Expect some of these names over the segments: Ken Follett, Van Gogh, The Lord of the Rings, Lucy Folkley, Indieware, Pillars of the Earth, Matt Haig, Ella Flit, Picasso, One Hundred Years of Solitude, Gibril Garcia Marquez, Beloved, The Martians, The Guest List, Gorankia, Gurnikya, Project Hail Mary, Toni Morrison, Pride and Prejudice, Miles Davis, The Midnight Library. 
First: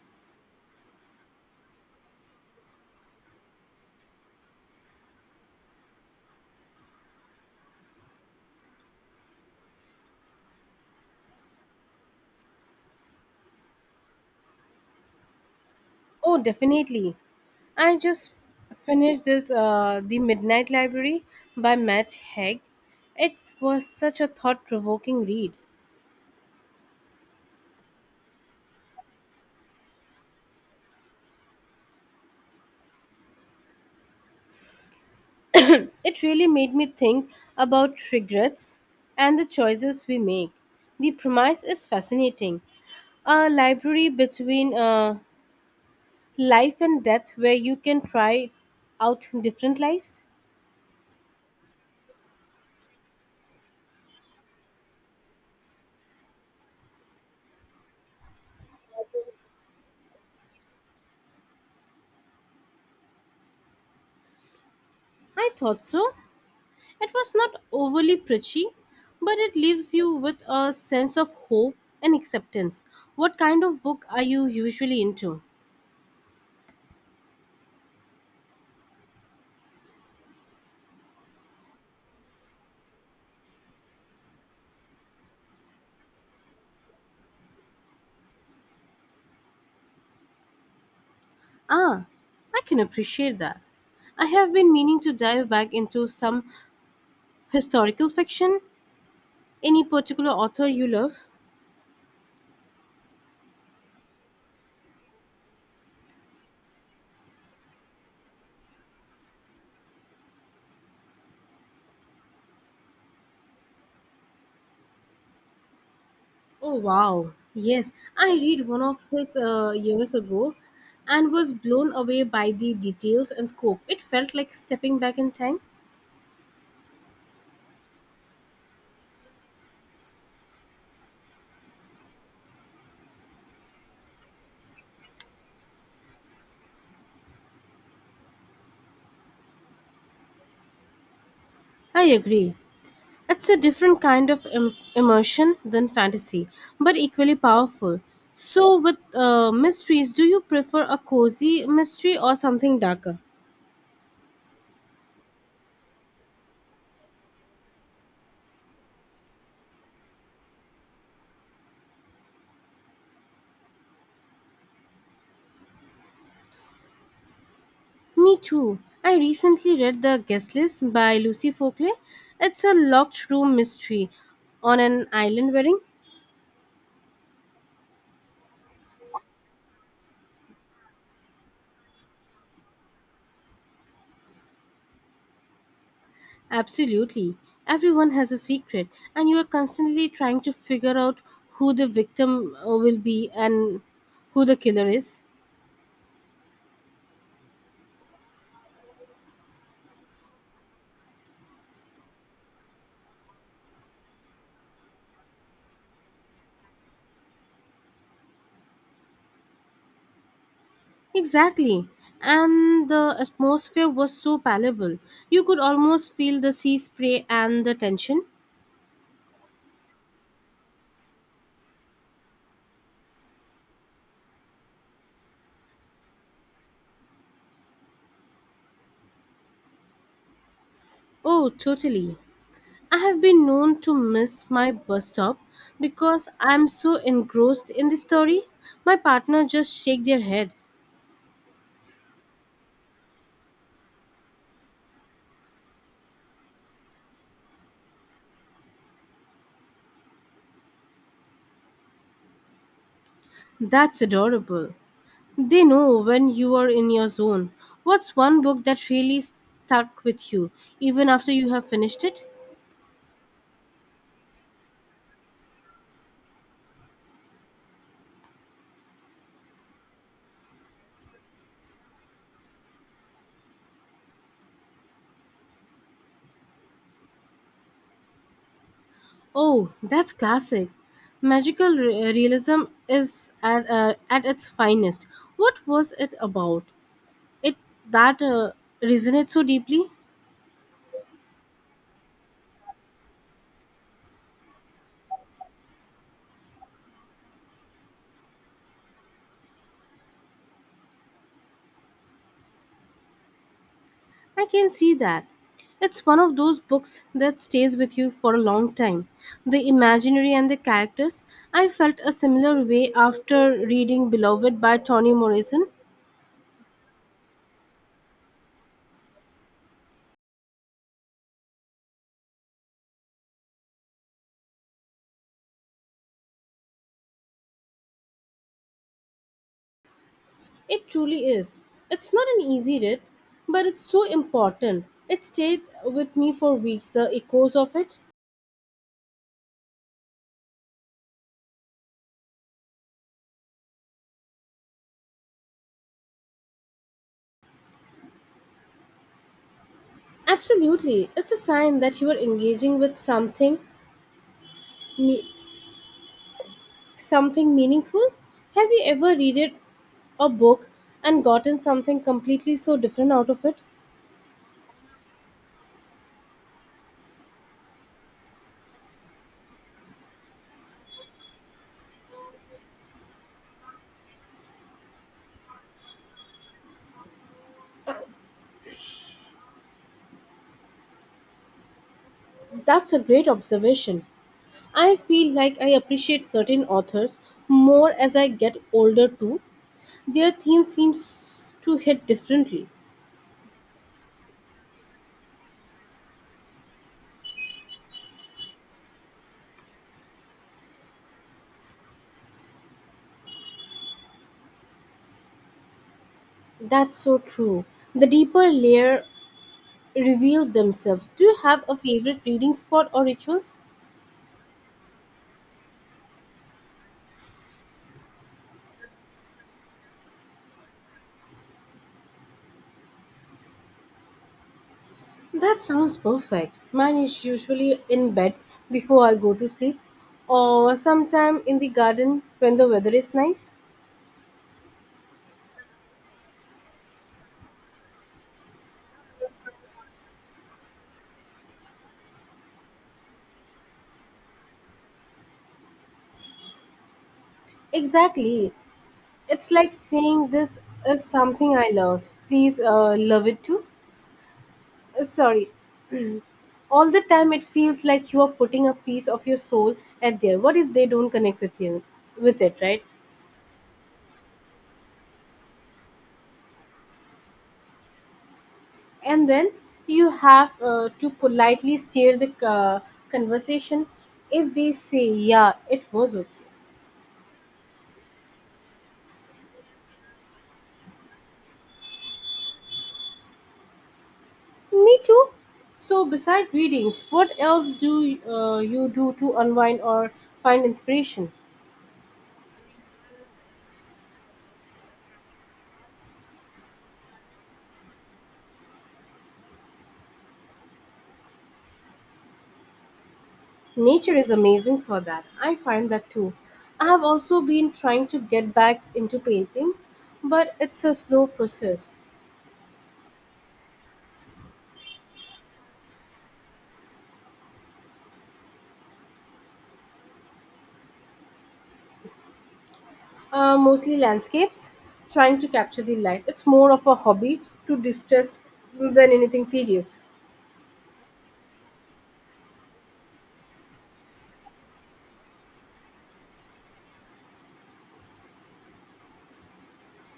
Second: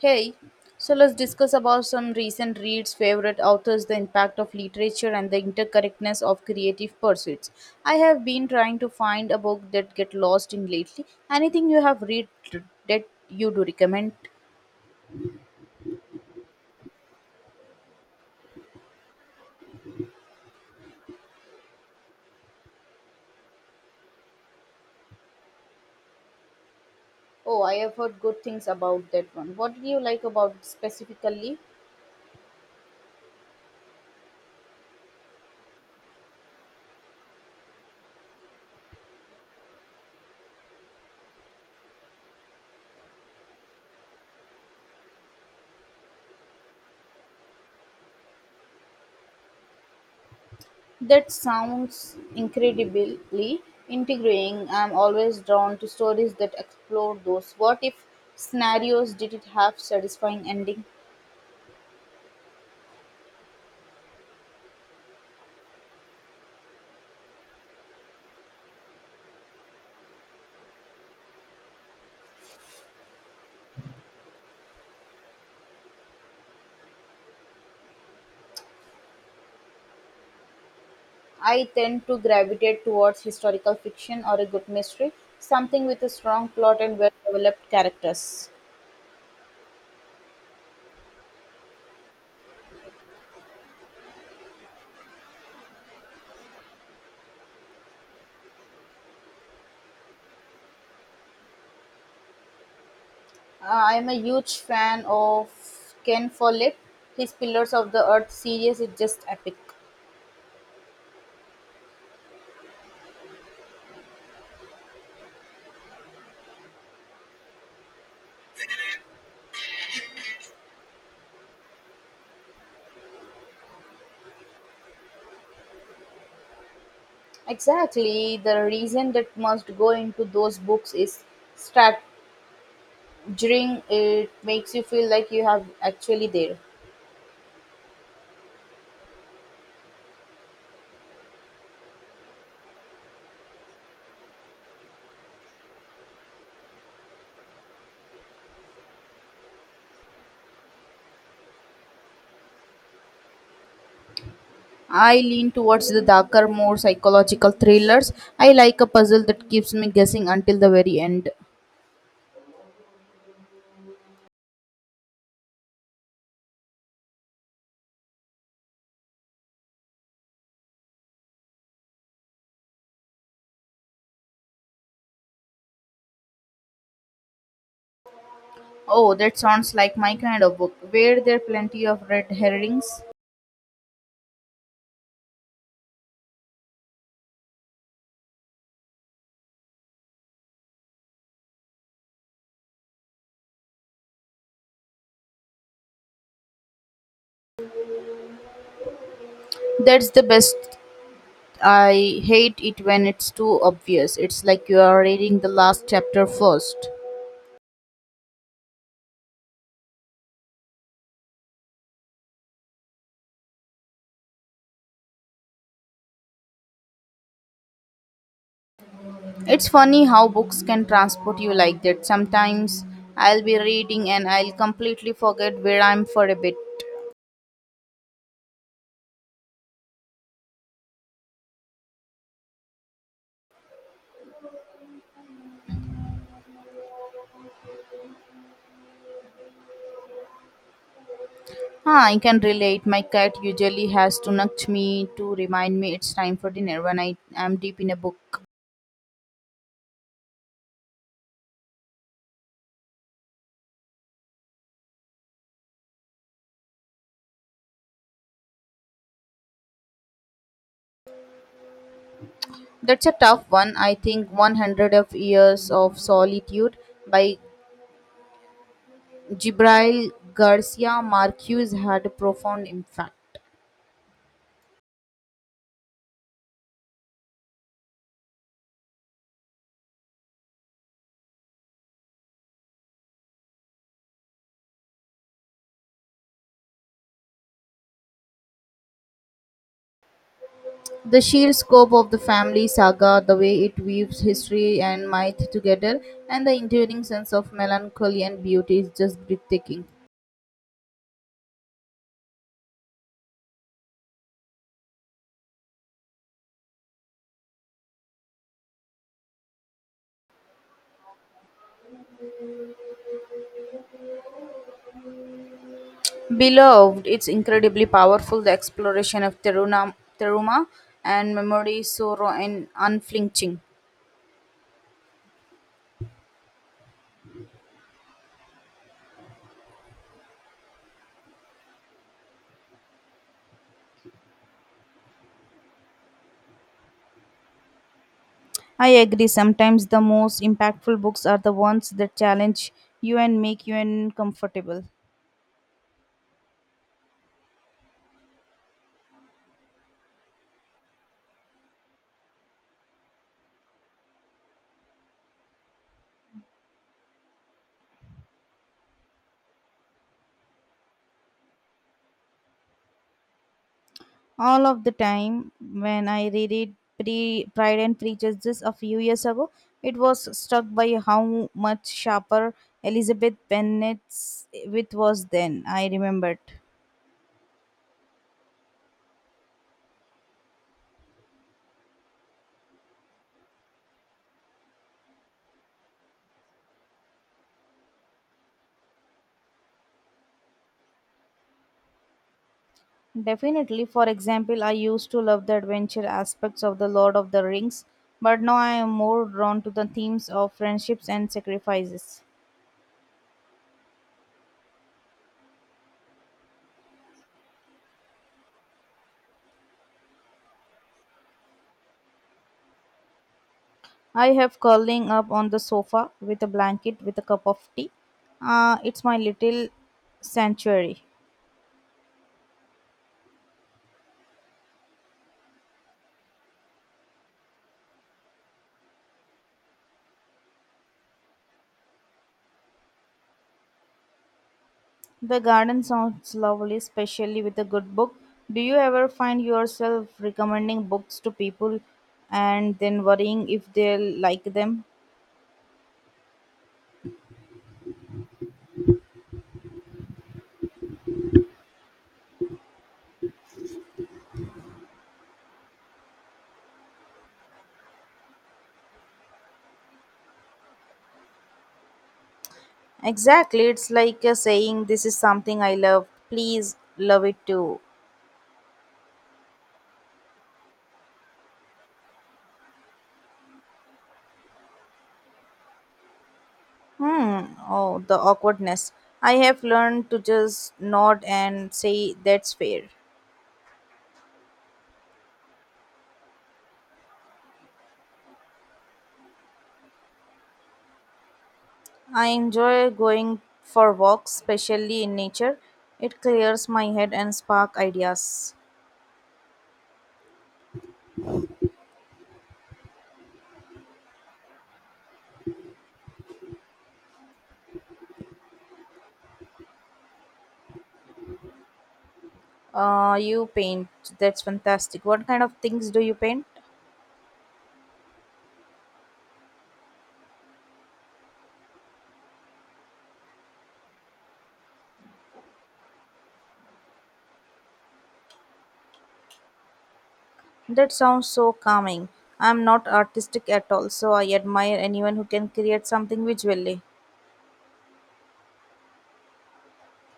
Hey, so let's discuss about some recent reads, favorite authors, the impact of literature, and the interconnectedness of creative pursuits. I have been trying to find a book that get lost in lately. Anything you have read that you do recommend? Oh, definitely. I just finished this The Midnight Library by Matt Haig. It was such a thought-provoking read. Oh, I have heard good things about that one. What do you like about it specifically? It really made me think about regrets and the choices we make. The premise is fascinating. A library between life and death where you can try out different lives. That sounds incredibly intriguing. I'm always drawn to stories that explore those what if scenarios. Did it have satisfying ending? I thought so. It was not overly preachy, but it leaves you with a sense of hope and acceptance. What kind of book are you usually into? I tend to gravitate towards historical fiction or a good mystery, something with a strong plot and well developed characters. Ah, I can appreciate that. I have been meaning to dive back into some historical fiction. Any particular author you love? I am a huge fan of Ken Follett. His Pillars of the Earth series is just epic. Oh, wow. Yes, I read one of his years ago and was blown away by the details and scope. It felt like stepping back in time. Exactly, the reason that must go into those books is strategizing. It makes you feel like you have actually there. I agree. It's a different kind of immersion than fantasy, but equally powerful. So, with mysteries, do you prefer a cozy mystery or something darker? I lean towards the darker, more psychological thrillers. I like a puzzle that keeps me guessing until the very end. Me too. I recently read The Guest List by Lucy Folkley. It's a locked room mystery on an island wedding. Oh, that sounds like my kind of book. Were there plenty of red herrings? Absolutely. Everyone has a secret, and you are constantly trying to figure out who the victim will be and who the killer is. That's the best. I hate it when it's too obvious. It's like you are reading the last chapter first. Exactly. And the atmosphere was so palpable. You could almost feel the sea spray and the tension. It's funny how books can transport you like that. Sometimes I'll be reading and I'll completely forget where I'm for a bit. Oh, totally. I have been known to miss my bus stop because I'm so engrossed in the story. My partner just shake their head. Ah, I can relate. My cat usually has to nudge me to remind me it's time for dinner when I am deep in a book. That's adorable. They know when you are in your zone. What's one book that really stuck with you even after you have finished it? That's a tough one. I think 100 of Years of Solitude by Gibril Garcia Marquez had a profound impact. Oh, that's classic. Magical realism is at its finest. What was it about? It that resonates so deeply? The sheer scope of the family saga, the way it weaves history and myth together, and the enduring sense of melancholy and beauty is just breathtaking. I can see that. It's one of those books that stays with you for a long time. The imaginary and the characters. I felt a similar way after reading Beloved by Toni Morrison. Beloved, it's incredibly powerful. The exploration of Teruna, Teruma and memory, sorrow, and unflinching. It truly is. It's not an easy read, but it's so important. It stayed with me for weeks, the echoes of it. I agree. Sometimes the most impactful books are the ones that challenge you and make you uncomfortable. Absolutely. It's a sign that you are engaging with me- something meaningful. Have you ever read it, a book and gotten something completely so different out of it? All of the time, when I read it, Pride and Prejudice just a few years ago, it was struck by how much sharper Elizabeth Bennet's wit was then. I remembered. That's a great observation. I feel like I appreciate certain authors more as I get older too. Their theme seems to hit differently. Definitely, for example, I used to love the adventure aspects of The Lord of the Rings, but now I am more drawn to the themes of friendships and sacrifices. That's so true. The deeper layer reveal themselves. Do you have a favorite reading spot or rituals? I have curling up on the sofa with a blanket with a cup of tea. It's my little sanctuary. That sounds perfect. Mine is usually in bed before I go to sleep or sometime in the garden when the weather is nice. The garden sounds lovely, especially with a good book. Do you ever find yourself recommending books to people and then worrying if they'll like them? Exactly. It's like saying this is something I loved. Please love it too. Sorry. All the time it feels like you are putting a piece of your soul at there. What if they don't connect with you with it, right? Exactly, it's like a saying, this is something I love, please love it too. And then you have to politely steer the conversation if they say yeah, it was okay. Hmm, oh, the awkwardness. I have learned to just nod and say that's fair. Me too. So, beside readings, what else do you do to unwind or find inspiration? I enjoy going for walks, especially in nature. It clears my head and spark ideas. Nature is amazing for that. I find that too. I have also been trying to get back into painting, but it's a slow process. You paint. That's fantastic. What kind of things do you paint? Mostly landscapes, trying to capture the light. It's more of a hobby to distress than anything serious. That sounds so calming. I'm not artistic at all, so I admire anyone who can create something visually.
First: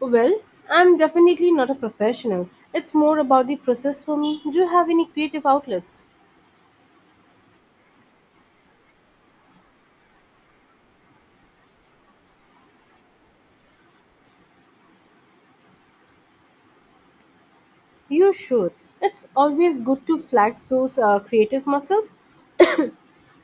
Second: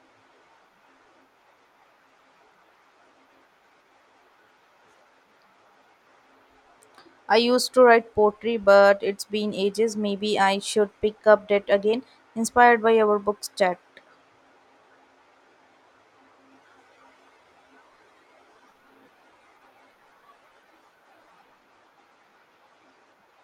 Well, I'm definitely not a professional. It's more about the process for me. Do you have any creative outlets? I used to write poetry, but it's been ages. Maybe I should pick up that again, inspired by our book's chat. You should. It's always good to flex those creative muscles.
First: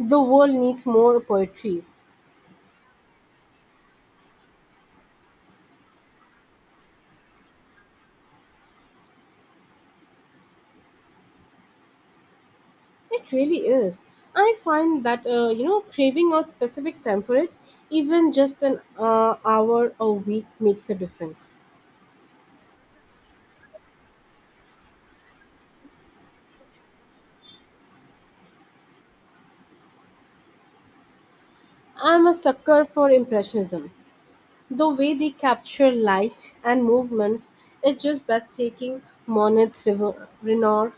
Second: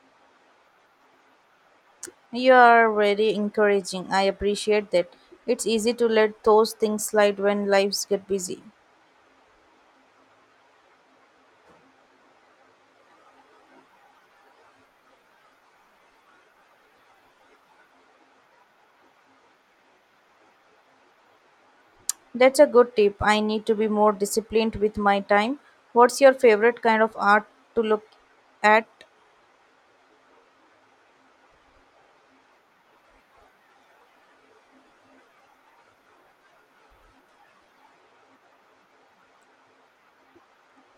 The world needs more poetry. You are very encouraging. I appreciate that. It's easy to let those things slide when lives get busy. It really is. I find that you know craving out specific time for it, even just an hour a week, makes a difference. That's a good tip. I need to be more disciplined with my time. What's your favorite kind of art to look at? I'm a sucker for impressionism. The way they capture light and movement is just breathtaking. Monet's River, Renoir,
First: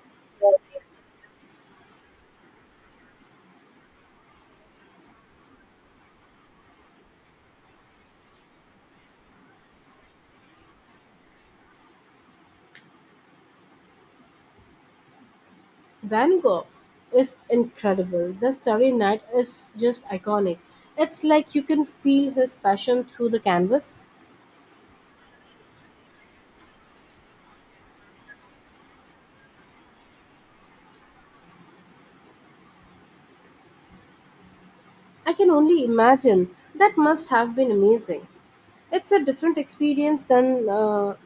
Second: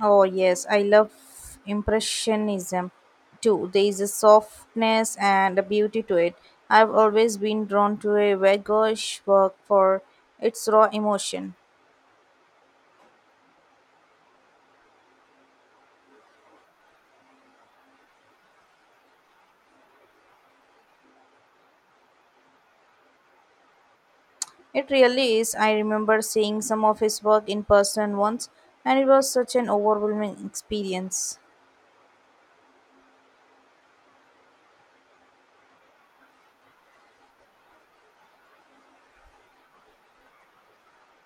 Oh, yes, I love Impressionism too. There is a softness and a beauty to it. I've always been drawn to a Van Gogh's work for its raw emotion. Van Gogh is incredible. The Starry Night is just iconic. It's like you can feel his passion through the canvas. It really is. I remember seeing some of his work in person once, and it was such an overwhelming experience. I can only imagine. That must have been amazing. It's a different experience than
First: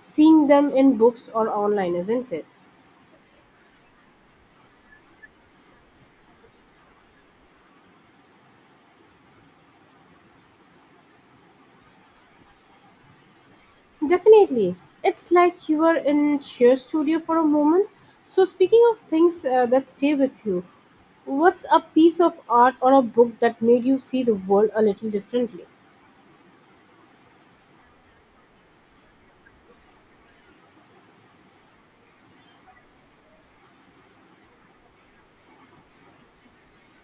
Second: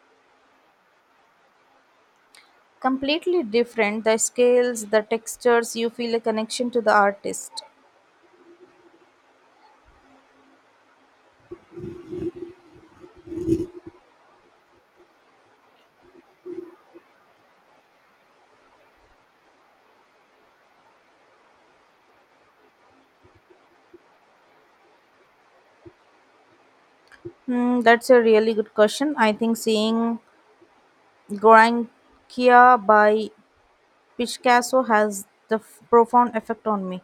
seeing them in books or online, isn't it? Completely different, the scales, the textures, you feel a connection to the artist. Definitely. It's like you are in sheer studio for a moment. So, speaking of things that stay with you, what's a piece of art or a book that made you see the world a little differently? Hmm, that's a really good question. I think seeing Gorankia by Picasso has the profound effect on me.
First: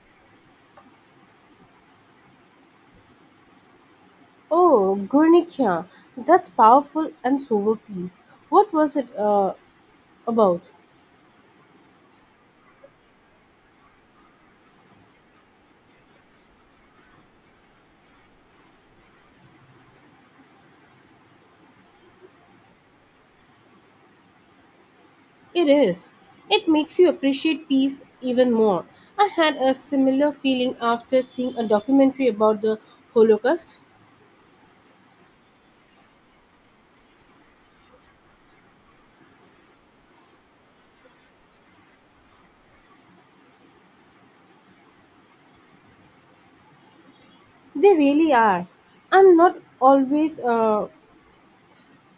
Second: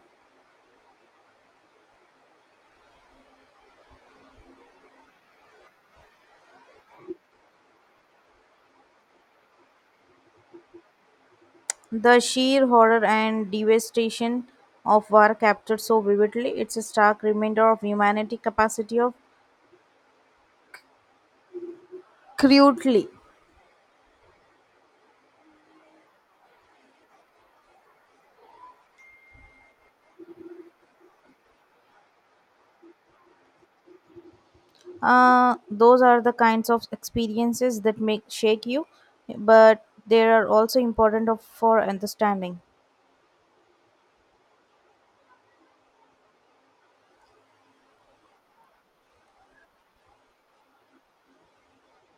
Oh, Gurnikya, that's powerful and sober piece. What was it about? The sheer horror and devastation of war captured so vividly, it's a stark reminder of humanity capacity of crudely. It is. It makes you appreciate peace even more. I had a similar feeling after seeing a documentary about the Holocaust. Those are the kinds of experiences that make shake you, but they are also important of, for understanding. They really are. I'm not always.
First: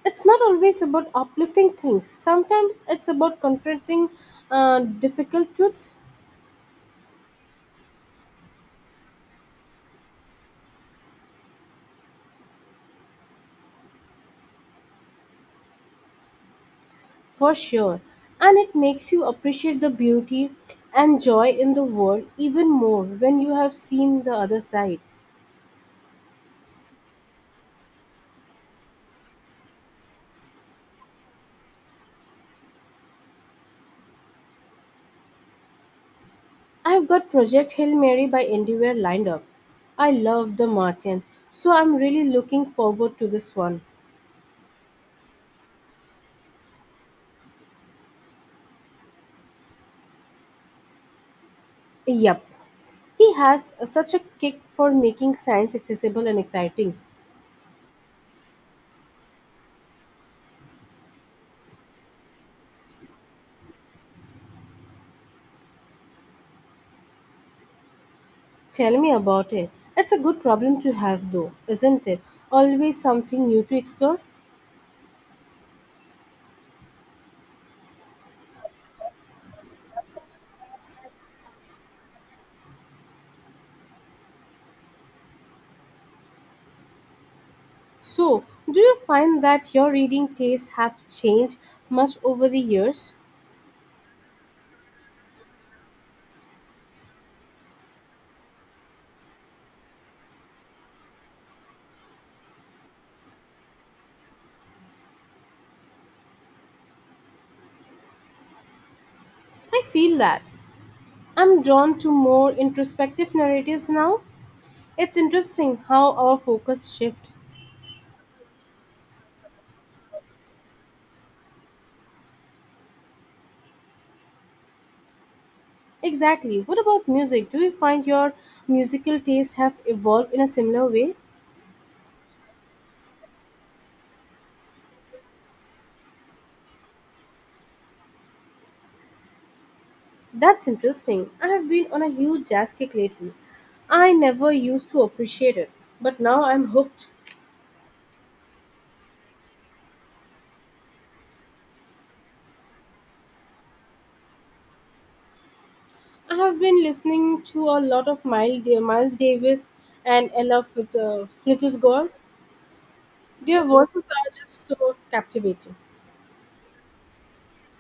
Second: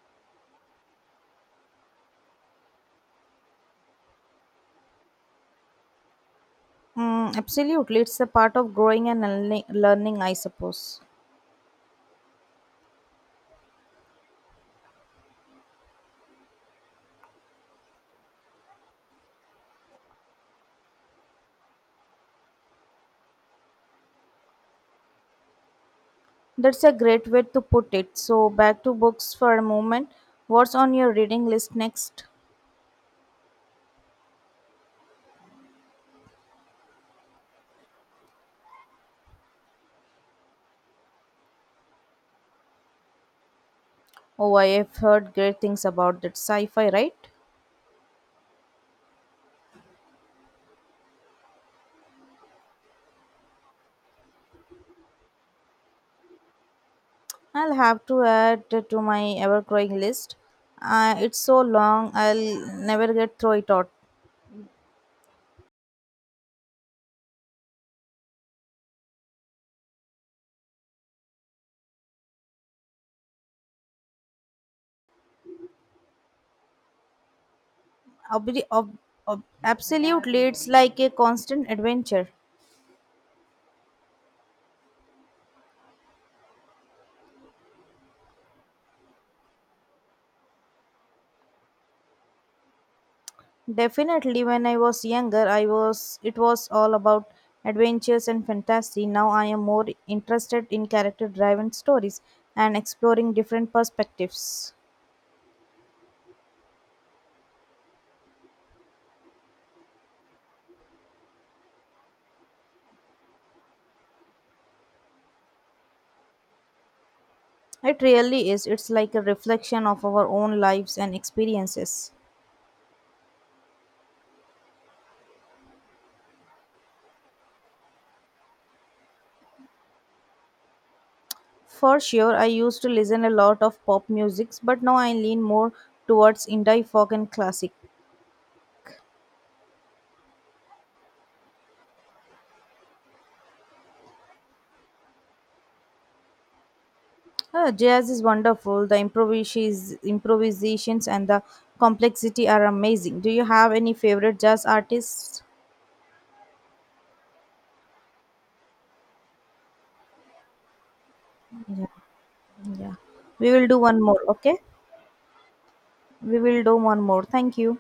It's not always about uplifting things. Sometimes it's about confronting difficult truths. Mm, absolutely, it's a part of growing and learning, I suppose. For sure. And it makes you appreciate the beauty and joy in the world even more when you have seen the other side. That's a great way to put it. So, back to books for a moment. What's on your reading list next? I've got Project Hail Mary by Indieware lined up. I love the Martians, so I'm really looking forward to this one. Oh, I have heard great things about that sci fi, right? Yep, he has such a kick for making science accessible and exciting. I'll have to add to my ever growing list. It's so long, I'll never get through it all. Tell me about it. It's a good problem to have, though, isn't it? Always something new to explore. Obli- ob- Absolutely, it's like a constant adventure. So, do you find that your reading tastes have changed much over the years? Definitely, when I was younger, I was it was all about adventures and fantasy. Now I am more interested in character driven stories and exploring different perspectives. I feel that. I'm drawn to more introspective narratives now. It's interesting how our focus shifts. It really is. It's like a reflection of our own lives and experiences. Exactly. What about music? Do you find your musical tastes have evolved in a similar way? For sure, I used to listen a lot of pop music, but now I lean more towards indie folk and classic. That's interesting. I have been on a huge jazz kick lately. I never used to appreciate it, but now I'm hooked. Ah, jazz is wonderful. The improvisations and the complexity are amazing. Do you have any favorite jazz artists? I have been listening to a lot of Miles Davis and Ella Fitzgerald. Yeah. We Their will do one voices more, are just okay? so captivating. We will do one more. Thank you.